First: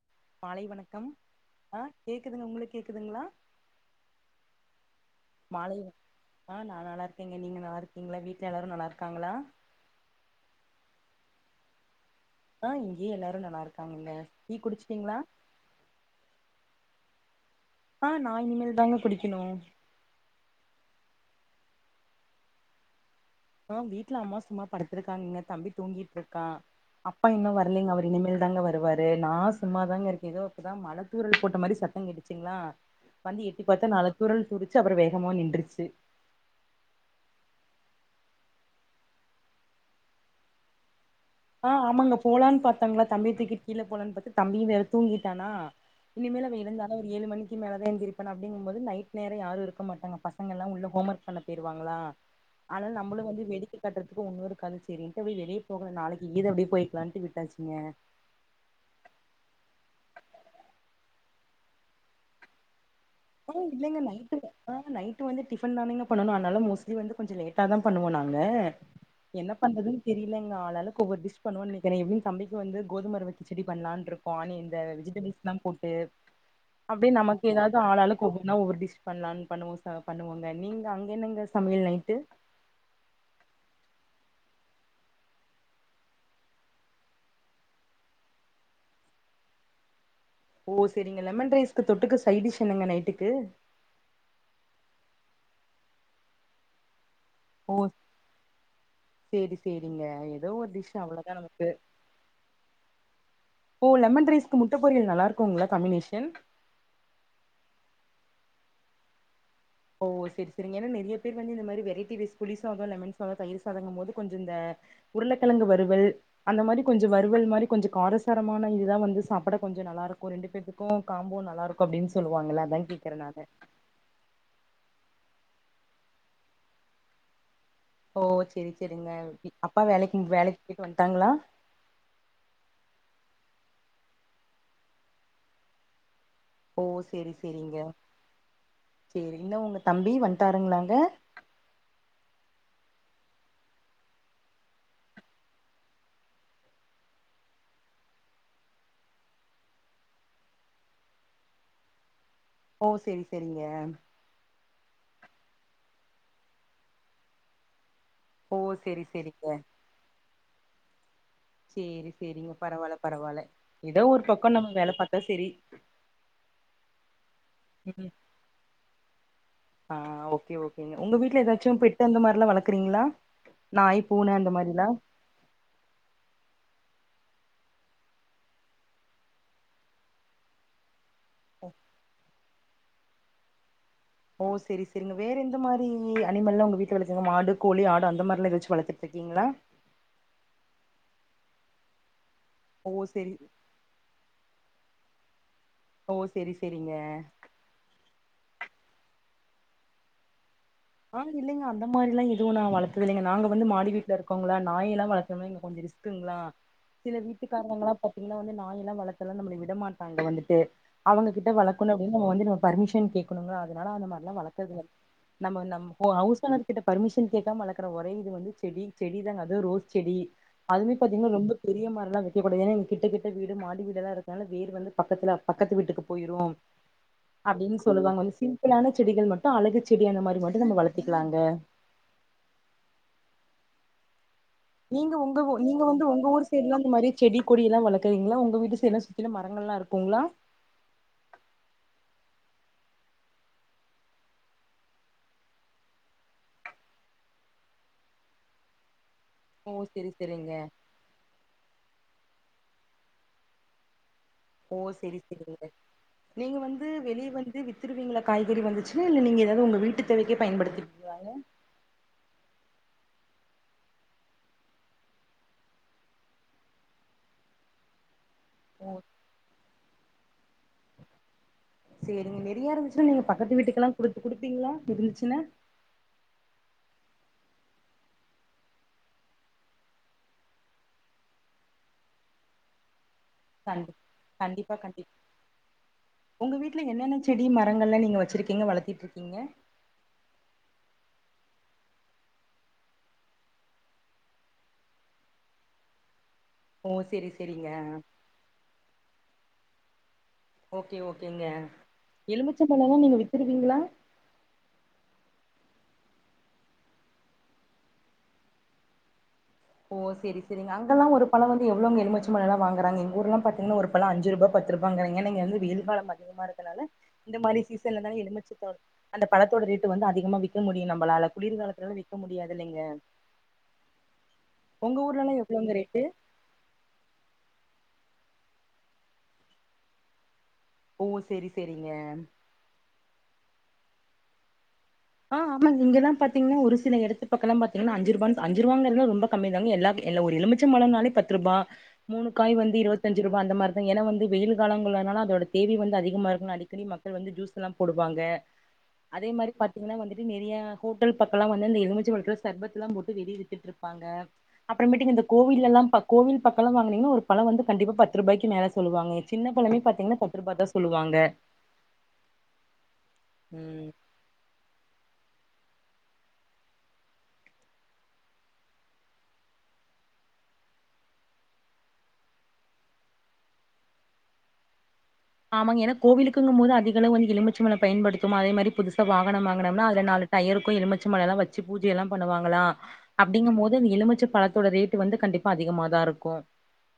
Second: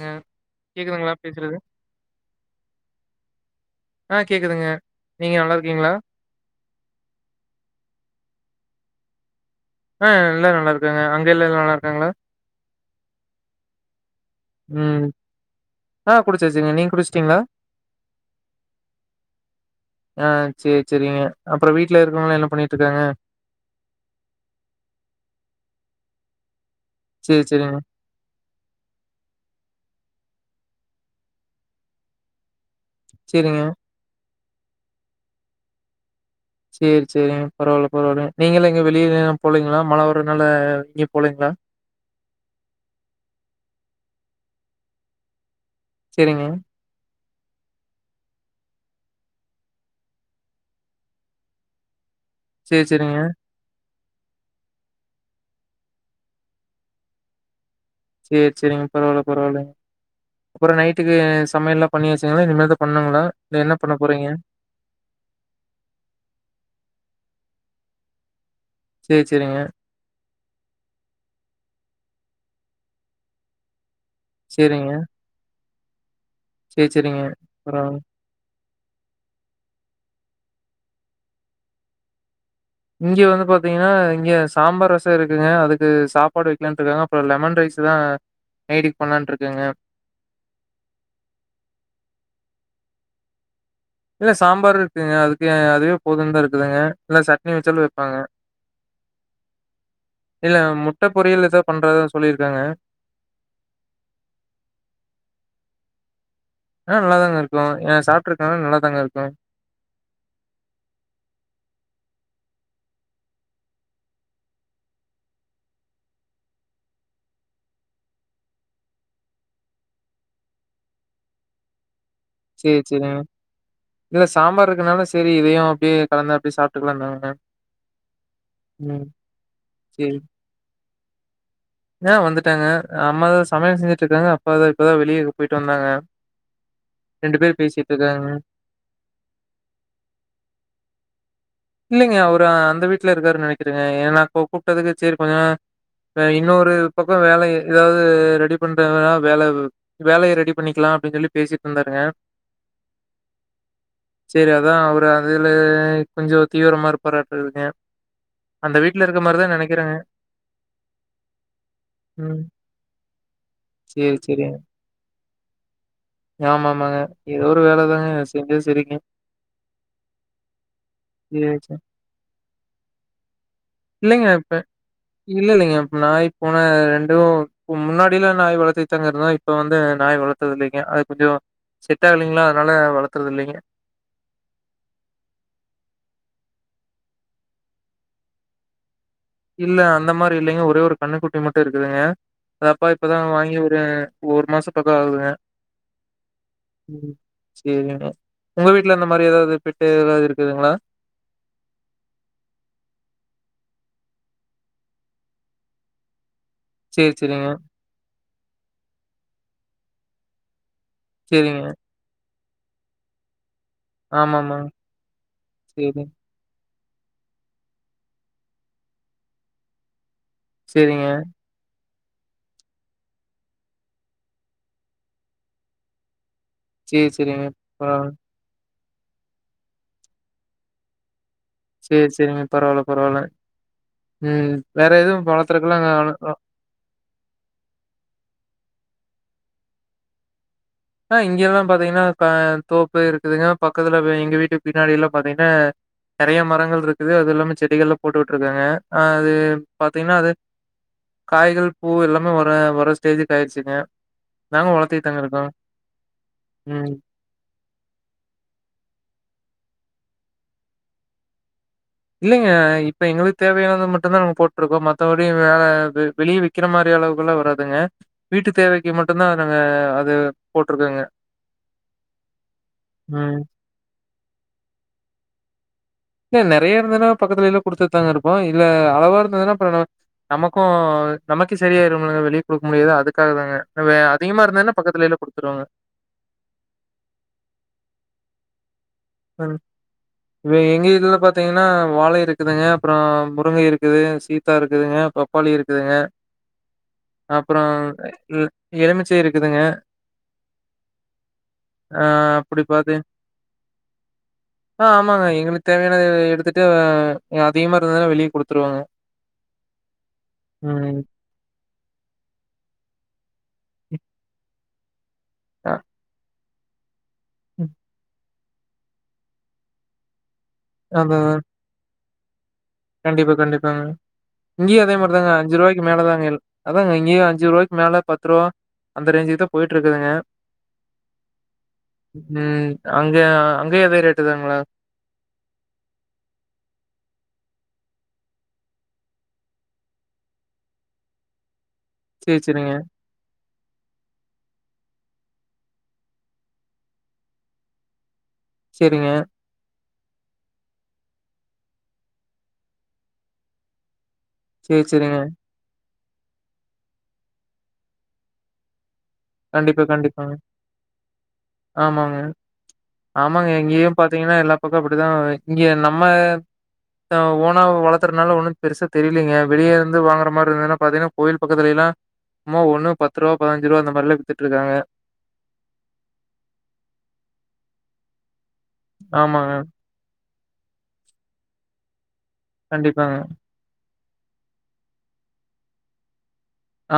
ங்க. மாலை வணக்கம் கேக்குதுங்களா பேசுறது? ஆ கேக்குதுங்க உங்களுக்கு கேக்குதுங்களா ஆ கேட்கதுங்க நீங்க மாலை நல்லாருக்கீங்களா ஆ நா நல்லாருக்கேங்க நீங்க நல்லா இருக்கீங்களா வீட்ல எல்லாரு நல்லாருக்காங்களா ஆ எல்லாரு நல்லா இருக்காங்க அங்க எல்லா நல்லா இருக்காங்களா ஆ இங்கியு எல்லாரு நல்லா இருக்காங்க ம் ஆ குடிச்சாச்சீங்க நீங்க குடிச்சிடீங்களா ஆ நா இனிமேல் தாங்க குடிக்கணு ஆ சேரி சேரிங்க அப்புறோ வீட்டல இருக்கவக்களா என்ன பண்ணிட்டு இருக்காங்க ஆ வீட்ல அம்மா சும்மா படுத்திருக்காங்கங்க தம்பி தூங்கிட்டு இருக்கா அப்பா சேரி, இன்னு சேரிங்க. வரலைங்க அவரு இனிமேல் தாங்க வருவாரு நா சும்மாதாங்க இருக்கே எதோ இப்பதா மழத்தூரல் போட்ட மாரி சத்தம் கிட்டுச்சுங்களா வந்து சேரிங்க. எட்டி பாத்தா நாலு தூரல் போட்ச்சு அப்புறோ வேகமா நின்ருச்சு சேரி சேரி பரவால்ல பரவால்ல நீங்கள எங்க வெளியில போலிங்களா மழ வரதுனால எங்கியு போலீங்களா ஆ ஆமாங்க போலான்னு பாத்தங்களா தம்பியதூக்கிட்டு கீழ போலான்னு பாத்த தம்பியு வேற தூங்கிட்டானா இனிமே சேரிங்க. அவ எழுந்தாதா ஒரு ஏழு மணி மேலதா எந்திரிருப்பா அப்டிங்கம்போது நைட் நேரோ யாரு இருக்க மாட்டாங்க பசங்கல்லா உள்ள ஹோம் ஒர்க் பண்ண போயிருவாங்களா சேரி, ஆனாலு சேரிங்க. நம்ளு வந்து வேடிக்க காட்டுறதுக்கு ஒன்னு இருக்காது சேரின்டு வெளிய போகல நாளைக் [unintelligible] அப்டி போயிக்கலான்டு விட்டாச்சிங்க சேரி சேரிங்க பரவால்ல பரவால்ல அப்றோ நைட்டுக்கு சமயல்லா பண்ணியாசுங்களா இனிமேதா பண்ணணுங்களா ஆ இல்லங்க நைட்டு ஆ நைட்டு வந்து டிஃபன் தானுங்க பண்ணனு அதனால மோஸ்ட்லி வந்து கொஞ்சோ லேட்டா தா பண்ணுவோ நாங்க சேரி, என்ன சேரிங்க. பண்றது தெரியலைங்க ஆளாளுக்கு ஒவ்வொரு டிஷ் பண்ணுவோனு நனைக்கிறே எப்பிடியு தம்பிக்கு வந்து கோதும ரவ கிச்சடி பண்லான் இருக் [unintelligible] இந்த சேரிங்க. வெஜிடபிள்ஸ் லா போட்டு சேரி, அப்டியே சேரிங்க. நமக்கு ஏதாவது பரவால்ல. ஆளாளுக் ஒவ்வொன்னா ஒவ்வொரு டிஷ் பண்லானு பண்ணுவோச பண்ணுவோங்க நீங்க அங்க என்னங்க சமையல் நைட்டு இங்க வந்து பாத்தீங்கனா இங்க சாம்பார் ரசம் இருக்குங்க அதுக்கு சாப்பாடு வைக்கலா இருக்காங்க அப்புறோ லெமன் ரைஸ் தா நைட்டுக்கு பண்ணலான் இருக்கங்க ஓ சேரிங்க லெமன் ரைஸ்க்கு தொட்டுக்க சைடிஷ் என்னங்க நைட்டுக்கு இல்ல சாம்பாரு இருக்குங்க அதுக்கு அதுவே போதும் தா இருக்குதுங்க இல்ல சட்னி ஓ வைச்சாலு வைப்பாங்க சேரி சேரிங்க ஏதோ இல்ல ஒரு டிஷ் முட்ட அவ்ளோதா பொரியல் எதோ நமக்கு பண்றதா சொல்லியிருக்காங்க ஓ லெமன் ரைஸ்க்கு முட்ட பொரியல் நல்லா இருக்குங்களா காமினேஷன் ஆ நல்லாதாங்க இருக்கு ஏன் சாப்ட்டு இருக்கேன் நல்லாதாங்க இருக்கு ஓ சரி சரி ஏனா நெறைய பேர் வந்து இந்த மாரி வெரைட்டி ரைஸ் புளி சாதோ லெமன் சாதோ தயிர் சாதங்கும்போது கொஞ்சம் இந்த உருளக்கிழங்கு வறுவல் அந்த மாரி கொஞ்சோ வறுவல் மாரி கொஞ்சோ காரசாரமான இதுதா வந்து சாப்பிட கொஞ்சோ நல்லா இருக்கு ரெண்டு பேத்துக்கு காம்போ நல்லா இருக்கு அப்டின்னு சொல்லுவாங்கள்ல அதா சரி, கேக்குற சரிங்க. நானு இல்ல சாம்பார் இருக்குனால சேரி இதயும் அப்டியே கலந்து அப்டியே சாப்ட்டுக்கலாந்தாங்க ஓ சேரி சேரிங்க அப்பா சரி. வேலைக்கு வேலைக்கு பேயிட்டு வந்துட்டாங்களா ஆ வந்துட்டாங்க அம்மா தா சமயல் செஞ்சுட்டு இருக்காங்க அப்பாதா இப்பதா வெளிய போயிட்டு வந்தாங்க ஓ ரெண்டு பேர் பேசிட்ருக்காங்க சேரி இல்ல உங்க தம்பி வன்டாருங்களாங்க இல்லைங்க அவரு அந்த வீட்ல இருக்காருன்னு நெனைக்குறேங்க ஏன்னா கூப்டதுக்கு சேரி கொஞ்ச நேர த இன்னொரு பக்கோ வேல ஏதாவது ரெடி பண்றாங்கனா வேல வேலைய ரெடி பண்ணிக்கலா அப்டின்னு சொல்லி பேசிட்ருந்தாருங்க ஓ சரி சரிங்க சேரி அதான் அவரு அதுல கொஞ்சோ தீவிரமா இருப்பாராட்டோ இருங்க ஓ அந்த செரி வீட்ல இருக்க செரிங்க மாரிதா நெனைக்கிற சேரி ம். சேரிங்க பரவால்ல பரவால்ல ஏதோ ஒரு பக்கோ நம்ம வேல பாத்தா செரி ஆமா ஆமாங்க ஏதோ ஒரு வேலதாங்க ம் செஞ்சா சரிங்க ஆ ஓகே ஓகே ஏங்க உங்க வீட்டுல சரி, ஏதாச்சு சரி. பெட்டு அந்த மாரில்லா வளக்குறீங்களா நாய் இல்லைங்க பூனை அந்த இப்ப மாரிலா இல்ல இல்லங்க நாய் பூன ரெண்டும் முன்னாடில்லா நாய் வளத்திட்டுதாங்க இருந்தோ இப்ப வந்து நாய் வளக் க்கறதில்லைங்க அது கொஞ்சோ செட் ஆகலைங்களா அதனால வளக்குறது இல்லைங்க ஓ சேரி சேரிங்க வேறு எந்த மாரி அனிமல்லா உங்க வீட்டுல வளக்குறீங்க மாடு கோழி ஆடு அந்த மாதிரிலா ஏதாச்சு வளத்துட்டுருக்கீங்களா இல்ல அந்த மாரி இல்லைங்க ஒரே ஒரு கண்ணுக்குட்டி மட்டும் இருக்குதுங்க அத அப்பா ஓ இப்பதா செரி வாங்கி விட்ருக்காங்க ஒரு மாசோ பக்க ஆகுதுங்க ஓ செரி செரிங்க சேரிங்க மேடம் உங்க வீட்டுல அந்த மாரி ஏதாவது பெட்டு ஏதாவது இருக்குதுங்களா ஆ இல்லைங்க அந்த மாரிலா எதுவு நாங்க வளத்தது இல்லைங்க நாங்க வந்து மாடி வீட்டுல இருக்கோங்களா நாயெல்லா வளத்தோன்னா இங்க கொஞ்சோ ரிஸ்க் க்குங்களா சரி, சில சரிங்க. வீட்டுக்காரங்களா பாத்தீங்கனா வந்து நாயெல்லா வளத்தலா நம்மள விட மாட்டாங்க வந்துட்டு அவுங்ககிட்ட சரிங்க. வள க்கனு அப்டினா நம்ம வந்து நம்ம பர்மிஷன் கேக்கனுங்களா அதனால அந்த மாரிலா ஆமாமா. வளத்ததில்ல நம்ம சரி. நம்ம ஹவுஸ் ஓனர் கிட்ட பர்மிஷன் கேக்காம வளக்குற ஒரே இது வந்து செடி செடி தாங்க அதுவு ரோஸ் செடி அதுமே சரிங்க. பாத்தீங்கன்னா ரொம்ப பெரிய மரோல்லா வைக்கக்கூடாது ஏன்னா இங்க கிட்ட கிட்ட வீடு மாடி வீடெல்லா இருக்கனால வேர் வந்து பக்கத்துல பக்கத்து வீட்டுக்கு போயிரோ சரி, சரிங்க. அப்டின்னு பரவால்ல. சொல்லுவாங்க வந்து சிம்பிளான செடிகள் மட்டும் அழகு செடி அந்த மாரி மட்டு நம்ம வளத்திக்கிலாங்க சேரி செரிங்க பரவால்ல பரவால்ல ம் வேற எதுவு வளத்துறதுக்லா தெர்லா இந்த மாரி செடி கொடில்லா வளக்குறீங்களா உங்க வீட்டு சைட்லா சுத்திலு மரங்கல்லா இருக்குங்களா ஆ இங்க எல்லா பாத்தீங்கனா அ தோப்பு இருக்குதுங்க பக்கத்துல எங்க வீட்டு பின்னாடி எல்லா பாத்தீங்கன்னா நெறைய மரங்கள் இருக்குது அது இல்லாம செடிகள்லா போட்டு விட்டுருக்காங்க அ அது ஓ செரி பாத்தீங்கன்னா அது செரிங்க காய்கள் பூ எல்லாமே வர வர ஸ்டேஜுக்கு ஆயிடுச்சுங்க நாங்க ஓ செரி வளத்திட்தாங்க இருக்கோ செரிங்க நீங்க வந்து வெளிய வந்து வித்துருவீங்களா காய்கறி வந்துச்சுன்னா இல்ல நீங்க ஏதாவது உங்க வீட்டு தேவைக்கே பயன்படுத்தி யாரு இல்லைங்க இப்ப எங்களுக்கு தேவையானது மட்டுந்தா நாங்க போட்ருக்கோ மத்தபடி வேற வெளிய விக் விக்கிற மாரி அளவுக்குளா வராதுங்க வீட்டு ஓ தேவைக்கு மட்டுந்தா நாங்க அத சேரிங்க நெறைய இருந்துச்சுன்னா நீங்க ம். பக்கத்து வீட்டுக்கெல்லா குடுத்து குடுப்பீங்களா இருந்துச்சுன்னா இல்ல நெறைய இருந்துன்னா பக்கத்துலலா குடுத்துட்டுதாங்க இருப்போ இல்ல அளவா இருந்ததுன்னா அப்பனா நமக்கு நமக்கே சரியாயிருமல்லங்க வெளிய குடுக்க முடியாது அதுக்கு அதா கண்டி அதாங்க அதிகமா கண்டிப்பா இருந்துதுன்னா பக்கத்துல கண்டிப் எல்லா குடுத்துருவங்க உங்க வீட்ல என்னென்ன செடி மரங்கள்லா நீங்க வெச்சிருக்கீங்க வளத்திட்டு இருக் [unintelligible] இப்ப எங்க இதுல பாத்தீங்கன்னா வாழை இருக்குதுங்க அப்றோ முருங்கை இருக்குது சீதா இருக்குதுங்க பப் பப்பாளி இருக்குதுங்க ஓ செரி அப்புறோ செரிங்க எலுமிச்சை இருக்குதுங்க ஓகே ஓகேங்க ஆ அப்படி எலுமிச்ச பாத்து பழமெல்லா நீங்க வித்துருவீங்களா ஆ ஆமாங்க எங்களுக்கு தேவையான எடுத்துட்டு அதிகமா இருந்தன்னா வெளியே குடுத்துருவாங்க ஓ செரி செரிங்க அங்கல்லா ஒரு பழோ வந்து எவ்ளோங்க எலுமிச்ச பழோலா வாங்கறங்க எங்க ஊர்ல பாத்தீங்கன்னா ஒரு பழோ அஞ்சு ரூபா பத்து ரூபாயாங்கிறீங்கன்ன நீங்க வந்து அ வெயில் காலம் அதிகமா இருனால இந்த மாரி ம். சீசன்ல தாங்க எலுமிச்ச ப அந்த பழத்தோட ரேட்டு வந்து அதிகமா விக்க முடியு அதான். நம்மளால அதான். குளிர்காலத்துலால விக்க முடியாது இல்லிங்க கண்டிப்பா கண்டிப்பாங்க இங்கயு அதே மாரி தாங்க ஊர்லலா அஞ்சு எவ்ளோங்க ரூபாய்க்கு ரேட்டு மேல தாங்க அதாங்க இங்கேயு அஞ்சு ரூபாய்க்கு மேல பத்து ரூபா அந்த ரேஞ்சுக்குதா போயிட்டு இருக்குதுங்க ஓ செரி செரிங்க ம். அங்க அங்க அதே ரேட்டு தாங்களா ஆ ஆமாங்க இங்கெல்லா பாத்தீங்கன்னா ஒரு சில இத்து பக்கல்லா பாத்தீங்கன்னா அஞ்சு ரூபான் அஞ்சு ரூபாங்கிறது எல்லா ரொம்ப கம்மி தாங்க எல்லா ஒரு எலுமிச்ச பழனாலே பத்து ரூபா மூணு சரி, காய் சரிங்க. வந்து இருபத்தி அஞ்சு ரூபா அந்த மாரிதா ஏன்னா வெயில் காலங்களால அதோட தேவை வந்து அதிகமா இருக்கு அடிக்கடி மக்க கள் வந்து ஜூஸ் எல்லா போடுவாங்க சரிங்க. அதே மாரி இல்லன்னா வந்துட்டு நிறையா ஹோட்டல் பக்கல்லா வந்து அந்த எலுமிச்ச பழத்துல சர்பத்து எல்லா போட்டு வெளியே வித்துட்டு இருப்பாங்க சரி, அப்றோ மேட்டீக்கு சரிங்க. இந்த கோவில் எல்லா கோவில் பக்கோ வாங்கனீன்னா ஒரு பழம் வந்து கண்டிப்பா பத்து ரூபாய்க்கு மேல சொல்லுவாங்க சின்ன பழமே கண்டிப்பா பாத்தீங்கன்னா கண்டிப்பாங் பத்து ரூபா தா சொல்லுவாங்க ஆமாங்க ஆமாங்க இங்கயு ம் பா த்தீங்கன்னா எல்லா பக்க அப்பிடிதா இங்க நம்ம ஓனா வளத்துறதுனால ஒன்னு பெருசா தெரிலீங்க வெளியே இருந்து வாங்குற மாரி இருதுன்னா பாத்தீங்கன்னா கோயில் பக்கத்துல எல்லா சும்மா ஒண்ண பத்து ரூபா பதினஞ்சு ரூபா அந்த மாரிலா வித்துட்டு இருக்காங்க ஆமாங்க ஏன்னா கோவிலுக்குங்க போது அதிகளவுந்து எலுமிச்ச பழோ பயன்படுத்துவேமா அதே மாரி புதுசா வாகனம் ஆமாங்க வாங்கனம்னா அதுல நாலு டயக்கு எலுமிச்ச பழ எல்லா வெச்சு பூஜையெல்லா பண்ணுவாங்களா கண்டிப்பாங்க அப்டிங்கும் போது அந்த எலுமிச்ச பழத் தோட ரேட்டு் வந்து கண்டிப்பா அதிகமா தா இருக்கு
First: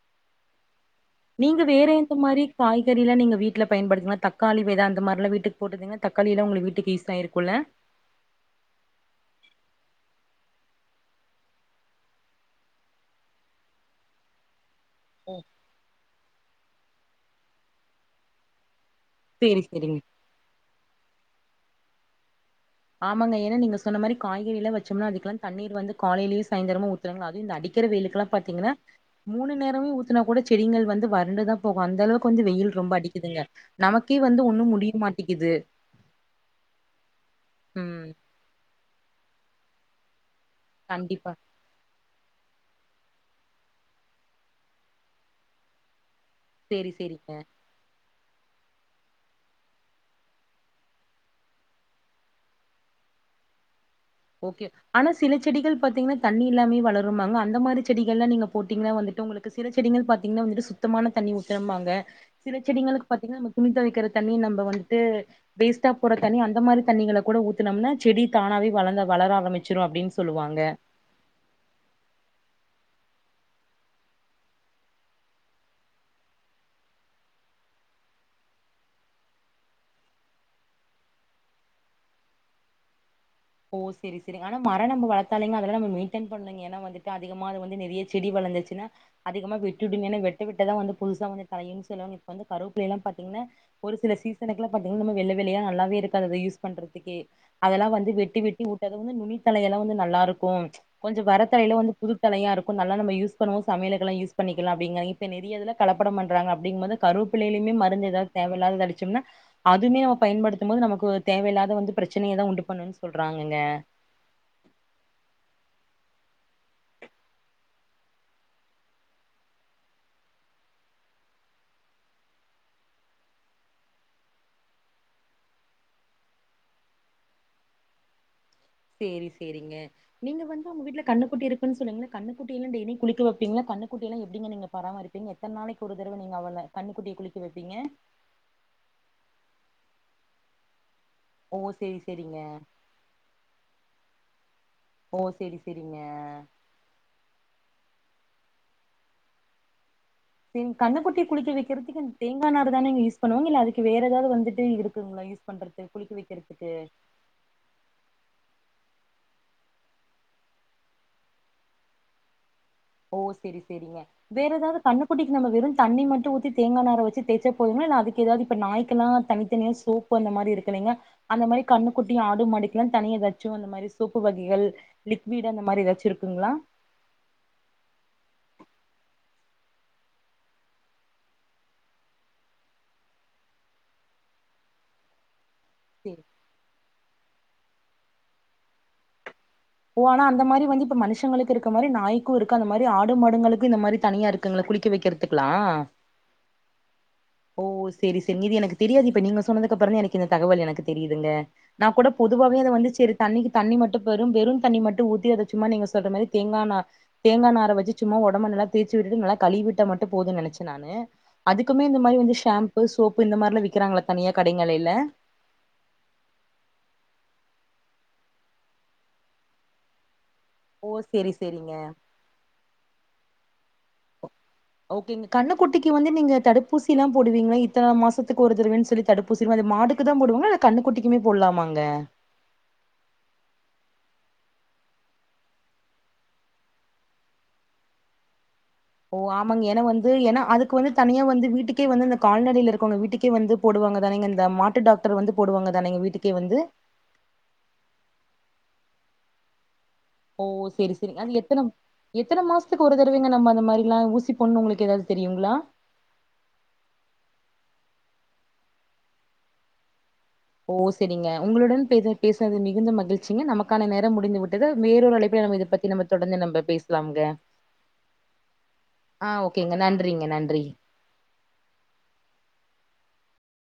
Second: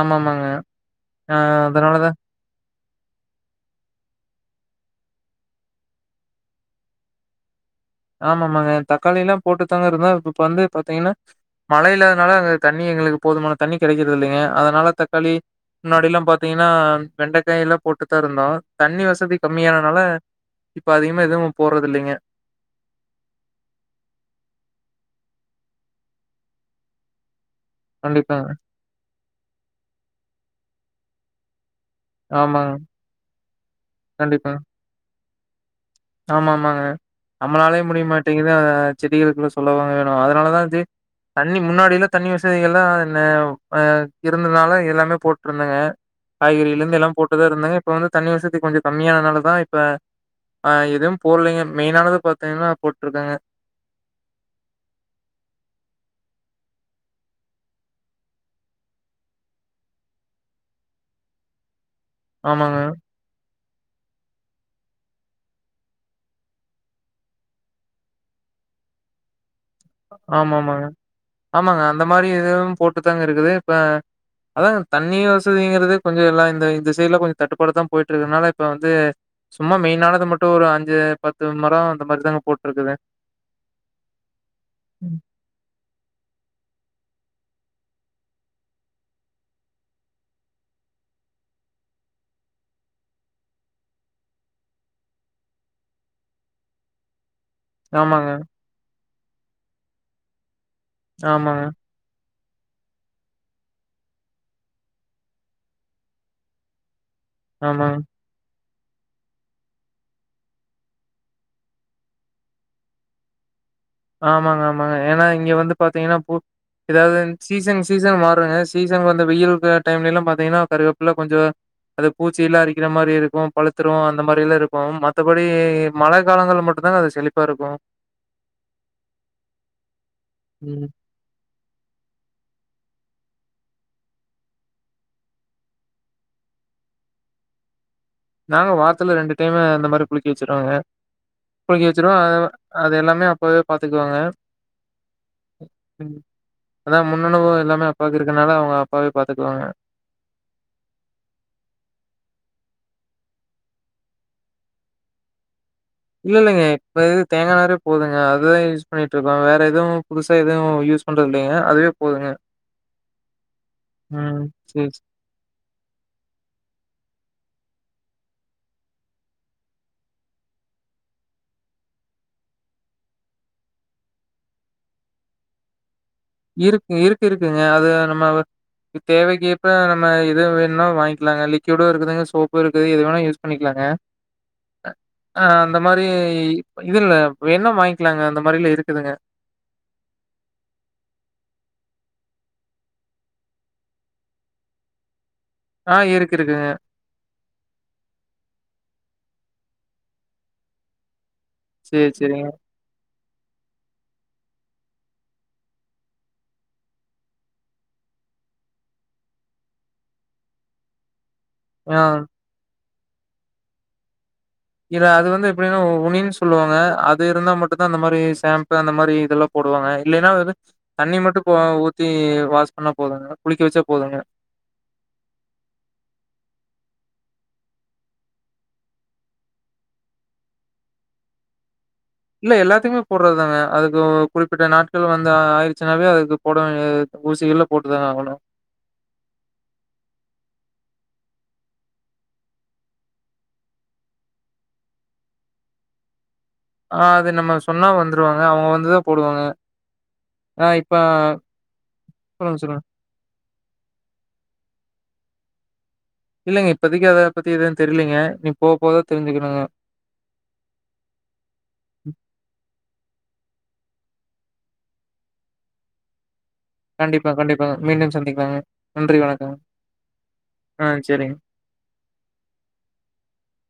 ஆமாமாங்க ஆ நீங்க வேற அதனாலதா எந்த மாரி காய் கறி எல்லா நீங்க வீட்ல பயன்படித்த தக்காளி வெத அந்த மாரி எல்லா வீட்டுக்கு போட்டுருதிங்கன்னா தக்காளி எல்லா உங்க வீட்டுக்கு யூஸ் ஆயிருக்குல்ல ஆமா ஆமாங்க தக்காளி எல்லா போட்டு தாங்க இருந்தோ இப்ப வந்து பாத்தீங்கன்னா மழை இல்லாததுனால அங்க தண்ணி எங்களுக்கு போதுமான தண்ணி கெடைக்கிறது இல்லிங்க அதனால ஓ தக்காளி முன்னாடி எல்லா பாத்தீங்கன்னா வெண்டைக்காய் எல்லா போட்டு இருந்தோ தண்ணி வச வசதி சேரி சேரிங்க கம்மியானனால இப்ப அதிகமா எதுவு போட்றது இல்லிங்க ஆமாங்க ஏன்னா நீங்க சொன்ன மாரி காய்கறி எல்லா வெச்சோம்னா அதுக்கெல்லா தண்ணீர் வந்து காலையிலயு சாயந்தரமு ஊத்தனுங்களா அது இந்த அடி க்கிற வெயிலுக்கெல்லா கண்டிப்பாங்க பாத்தீங்கன்னா மூணு நேரமே ஊத்தினா கூட செடிகள் வந்து வறண்டுதா போகு அந்த அளவு வந்து வெயில் ஆமாங்க ரொம்ப அடிக்குதுங்க நமக்கே வந்து ஒண்ணு முடிய மாட்டேக்குது ஆமா ஆமாங்க நம்மளாலே முடிய ம் மாட்டேங்குது அத செடிகளுக்குள்ள சொல்லவாங்க வேணு அதனால தா கண்டிப்பா தண்ணி முன்னாடி எல்லா தண்ணி வசதிகள் எல்லா நெ இருந்தனால எல்லாமே போட்டு இருந்தேங்க காய்கறில சேரி இருந்து எல்லாம் சேரிங்க போட்டுதான் இருந்தாங்க இப்ப வந்து தண்ணி வசதி கொஞ்சொ கம்மியானனால தா இப்ப ஆ எதும் போல்லீங்க மெயினானத பாத்தீங்கன்னா போட்ருக்கங்க ஓகே ஆனா சில செடிகள் பாத்தீங்ன்னா தண்ணி இல்லாமே வளருமாங்க அந்த மாரி செடிகள்ல்லா நீங்க போட்டீங்ன்னா வந்துட்டு உங்களுக்கு க்கு சில செடிகள் பாத்தீங்ன்னா வந்துட்டு சுத்தமான தண்ணி ஊத்தனும்பாங்க சில ஆமாங்க செடிங்களுக்கு பாத்தீங்கன்னா நம்ம துணி தொவைக்கிற தண்ணி நம்ப வந்துட்டு வேஸ்டா போற தண்ணிஅந்த மாதிரி தண்ணிங்கள கூட ஊத்துனம்னா செடி தானாவே வளந்த வளர ஆரம்பிச்சி ஆம்மா ம்மாங்க ஆமாங்க அந்த மாரி எதுவும் போட்டு தாங்க இருக்குது இப்ப அதாங்க தண்ணி வசதிங்கிறது கொஞ்சோ எல்லா இந்த சைடுல கொஞ்சோ தட்டுப்பாடாத்தான் போயிட்டு இருக்கிறதுனால இப்ப வந்து சும்மா மெயின் ஆனது மட்டு ஒரு அஞ்சு பத்து மரோ அந்த மாரிதாங்க போட்ருக்குது ஓ சேரி சேரி ஆனா மரொ நம்ம ம் வளத்தாலேங்க அதல்லா நம்ம மெயின்டேன் பண்ணுங்க ஏன்னா வந்துட்டு ட்டு அதிகமா அது வந்து நெறைய செடி வளந்துருச்சுன்னா அதிகமா விட்டுடுமேன்னா வெட்ட வெட்டாதா வந்து புதுசா வந்து தழையும்னு சொல்லுவாங்க இப்ப வந்து கருப்வப்பிள்ளைய எல்லாம் பாத்தீங்கன்னா ஒரு சில சீசனுக்குல்லா பாத்தீங்கன்னா நம்ம வெள்ள வெள்ளயா நல்லாவே இருக்காது அதை யூஸ் பண்றதுக்கே அதெல்லா வந்து ஆமாங்க வெட்டி வெட்டி உட்டது வந்து நுனித்தலைய எல்லா வந்து நல்லா இருக்கூ கொஞ்சொ ஆமாங்க வரத்தலையில வந்து புது தளையா இருக்கும் நல்லா நம்ம யூஸ் பண்ணவு சமயலுகுலாம் யூஸ் பண்ணிக்கலா அப்டிங்கிறாங்க இப்ப நெறையதுல கலப்படம் பண்றாங்க அப்டிங்கும்போது கருவப்பிள்ளையிலேயுமே ஆமாங்க மருந்தேதாவ்து தேவையில்லாதத அடிச்சம்னா அதுமே நம்ம பயன்படுத்தும் போது நமக்கு தேவையில்லாத வந்து பிரச்சனையதா உண்டு பண்ணு சொல்றாங்கங்க ஆமாங்க ஆமாங்க ஏன்னா இங்க வந்து பாத்தீங்கன்னா பூ எதாவ்து சீசன் சீசன் மாறுங்க சீசனுக்கு வந்து வெயிலுக்கு டைம்ல எல்லாம் பாத்தீங்கன்னா கருவேப்பில கொஞ்சோ அது பூச்சில்லா அரிக்கிற மாரி இருக்கூ பழுத்துடும் அந்த மாரில்லா இருக்கூ மத்தபடி மழை காலங்கள் மட் அப்பதாங்க அது செலிப்பா இருக்கும் சேரி சேரிங்க நீங்க வந்து உங்க ம். வீட்ல கண்ணு குட்டி இருக்குன்னு சொன்னீங்கள கண்ணுக்குட்டியலா டெய்லியு குளிக்க வெப்பிங்ளா கண்ணுக்குட்டியலா எப்டிங்க நீங்க பராமறிப் பீங்க எத்தன் நாளைக்கு ஒரு தடவ நீங்க அவள கண்ணுக்குட்டிய குளிக்க வெப்பீங்க நாங்க வாரத்தில ரெண்டு டைமு அந்த மாரி குளிக்கி வச்சுருவோங்க ஓ குளிக்கி சேரி வச்சுருவோ சேரிங்க. அதே அது எல்லாமே அப்பாவே பாத்துக்குவாங்க ஓ செரி செரிங்க அதா முன்னணுபவோ எல்லாமே அப்பாக்கு இருக்கனால அவுங்க அப்பாவே பாத்துக்குவாங்க ன் கண்ணுக்குட்டிய குளிக்க வைக்கிறதுக்கு இந்த தேங்கா நாறு தானுங்க யூஸ் பண்ணுவாங்க இல்ல அதுக்கு வேறு எதாவ்து வந்துட்டு இருக்குங்ளா யூஸ் பண்றதுக்கு குளிக்க இல்ல வைக்கிறதுக்கு? இல்லங்க இப்ப இது தேங்கா நாறு போதுங்க அதுதா யூஸ் பண்ணிகிட்ருக்கோ வேற எதுவு புதுசா எதுவு யூஸ் பண்றது இல்லங்க அதுவே போதுங்க ஓ செரி சேரிங்க ம். வேற எதாவ்து சரி, சரி. கண்ணுக் குட்டிக்கி நம்ம வெறுந் தண்ணி மட்டு ஊத்தி தேங்கா நாற வச்சி தேச்சா போதுங்ளா இல்ல அதுக்கு எதாவ்து இப்ப நாய்கல்லா தனித்தனியா சோப் ப்பு அந்த மாரி இருக்குலீங்லா அந்த மாரி கண்ணுக்குட்டி ஆடு மாடுக்கெல்லா தனி எதாச்சும் அந்த மாதிரி சோப்பு வகைகள் லிக்விடு அந்த மாரி எதாச்சு இருக்குங்ளா இருக்கு இருக்கு இருக்குங்க அது நம்ம தேவைக்கேற்ப்ப நம்ம எது வேணா வாங்கிக்லாங்க லிக்விடு இருக்குதுங்க சோப்பு இருக்குது எது வேணா யூஸ் பண்ணிக்லாங்க அ அந்த மாரி சரி. இது இல்ல வேன்னா வாங்க்லாங்க அந்த மாரிலா இருக்குதுங்க ஓ ஆனா அந்த மாரி வந்து இப்ப மனுஷங்களுக்கு இருக்க மாரி நாய்கூ இருக்கு அந்த மாரி ஆடு மாடுங்களுக்கு இந்த மாரி தனியா இருக்குங்களா குளிக்க வைக்கிறது த்துக்லா ஆ இருக்கு இருக்குங்க ஓ சரி சரி நீது எனக்கு தெரியாது இப்ப நீங்க சொன்னது அப்றோ தா எனக்கு இந்த தகவல் எனக்கு தெரியுதுங்க நா கூட சரி, சரிங்க. பொதுவாவே அத வந்து சேரி தண்ணிக்கு தண்ணி மட்டு பெறும் வெறும் தண்ணி மட்டும் ஊத்தி அத சும்மா நீங்க சொல்ற மாரி தேங்கானா தேங்கா நார வெச்சு சும்மா உடம்பு நல்லா தேச்சு விட்டு நல்லா கழுவிட்டா மட்டு போதுனு நெனைச்சே நானு அதுக்குமே ஆ இந்த மாரி வந்து ஷாம்பு சோப்பு இந்த மாரிலா விக்கிறாங்களா தனிய கடைகளில இல்ல அது வந்து எப்டினா ஒ மீன் சொல்லுவாங்க அது இருந்தா மட்டும் தா அந்த மாரி சேம்பு அந்த மாரி இதெல்லா போடுவாங்க இல்லின்னா ஓ தண்ணி செரி மட்டு போ செரிங்க ஊத்தி வாஷ் பண்ணா போதுங்க குளிக்க வெச்சா போதுங்க ஓகேங்க கண்ணுக்குட்டிக்கு வந்து நீங்க தடுப்பூசில்லா போடுவீங்களா இத்தன மாசத்துக்கு ஒரு தடவன்னு சொல்லி தடுப் பூசி மாடுக்கு தா போடுவாங்களா இல்ல கண்ணு குட்டிக்குமே போட்லாமாங்க இல்ல எல்லாத்துக்குமே போடுறதுதாங்க அதுக்கு குறிப்பிட்ட நாட்கள் வந்து ஆயிடுச்சுனாவே அதுக்கு போடவேண்டியது ஊசியெல்லா போட்டுதாங்க ஆகனு ஓ ஆமாங்க ஏனா வந்து ஏனா அதுக் வந்து தனியா வந்து வீட்டுக்கே வந்து அந்த கால்நடைல இருக்கவங்க வீட்டுக்கே வந்து போடுவாங்க தானேங்க இந்த மாட்டு டாக்டர் வந்து போடுவாங்க தானேங்க வீட்டுக்கே வந்து ஆ அது நம்ம சொன்னா வந்துருவாங்க அவுங்க வந்துதா போடுவாங்க ஓ ஆ இப்ப சேரி சேரிங்க அது எத்தன எத்தன சொல்லுங்க, சொல்லுங்க. மாசத்துக்கு ஒரு த டவங்க நம்ம அந்த மாதிரல்லா ஊசி போடுன்ணு உங்ளுக்கு ஏதாவ்து தெரியுங்ளா இல்லைங்க இப்பதைக் அத பத்தி ஏது தெர்லைங்க இனி போக போதா தெரிஞ்சுக்கணுங்க ஓ சரிங்க உங்களுடன் பேச பேசுனது மிகுந்த மகிழ்ச்சிங்க நமக்கான நேரம் முடிந்து விட்டது வேறொரு அழைப்பழ நம்ம இத பத்தி நம்ம தொடர்ந்து நம்ப பேசலாம்ங்க கண்டிப்பா, கண்டிப்பாங்க. மீண்டும் சந்திக்கலாங்க. நன்றி, ஆஹ வணக்கங்க. ஓகேங்க நன்றிங்க நன்றி ஆ சரிங்க.